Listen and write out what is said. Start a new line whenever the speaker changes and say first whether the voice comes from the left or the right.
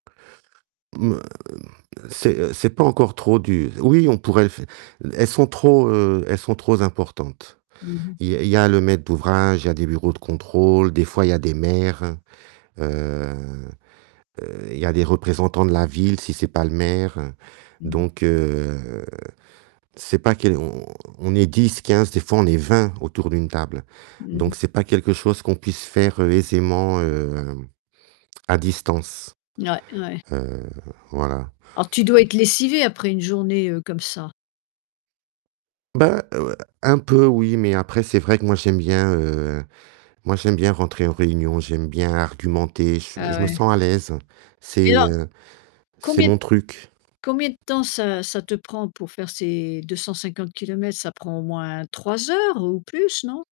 right: C'est c'est pas encore trop dur, oui on pourrait le fai elles sont trop, heu, elles sont trop z importantes.
left: Mmh mh.
right: Il y a il y a le maître d'ouvrage, il y a des bureaux de contrôle, des fois il y a des maires, heu, heu, il y a des représentants de la ville si c'est pas le maire,
left: Mmh mh.
right: donc, heu, c'est pas que l'on on on est 10-15, des fois on est 20 autour d'une table.
left: Mmh mh.
right: Donc c'est pas quelque chose qu'on puisse faire aisément, heu, à distance,
left: Ouais, ouais.
right: heu, voilà.
left: Alors tu dois être lessivé après une journée, heu, comme ça?
right: Ben, heu, un peu oui, mais après, c'est vrai que moi j'aime bien, heu, moi j'aime bien rentrer en réunion, j'aime bien argumenter, j
left: Ah,
right: je me
left: ouais.
right: sens à l'aise,
left: Mais
right: c'est,
left: alors,
right: heu, c'est
left: combien d
right: mon truc.
left: combien de temps ça ça te prend pour faire ces 250 kilomètres? Ça prend au moins 3 heures ou plus, non?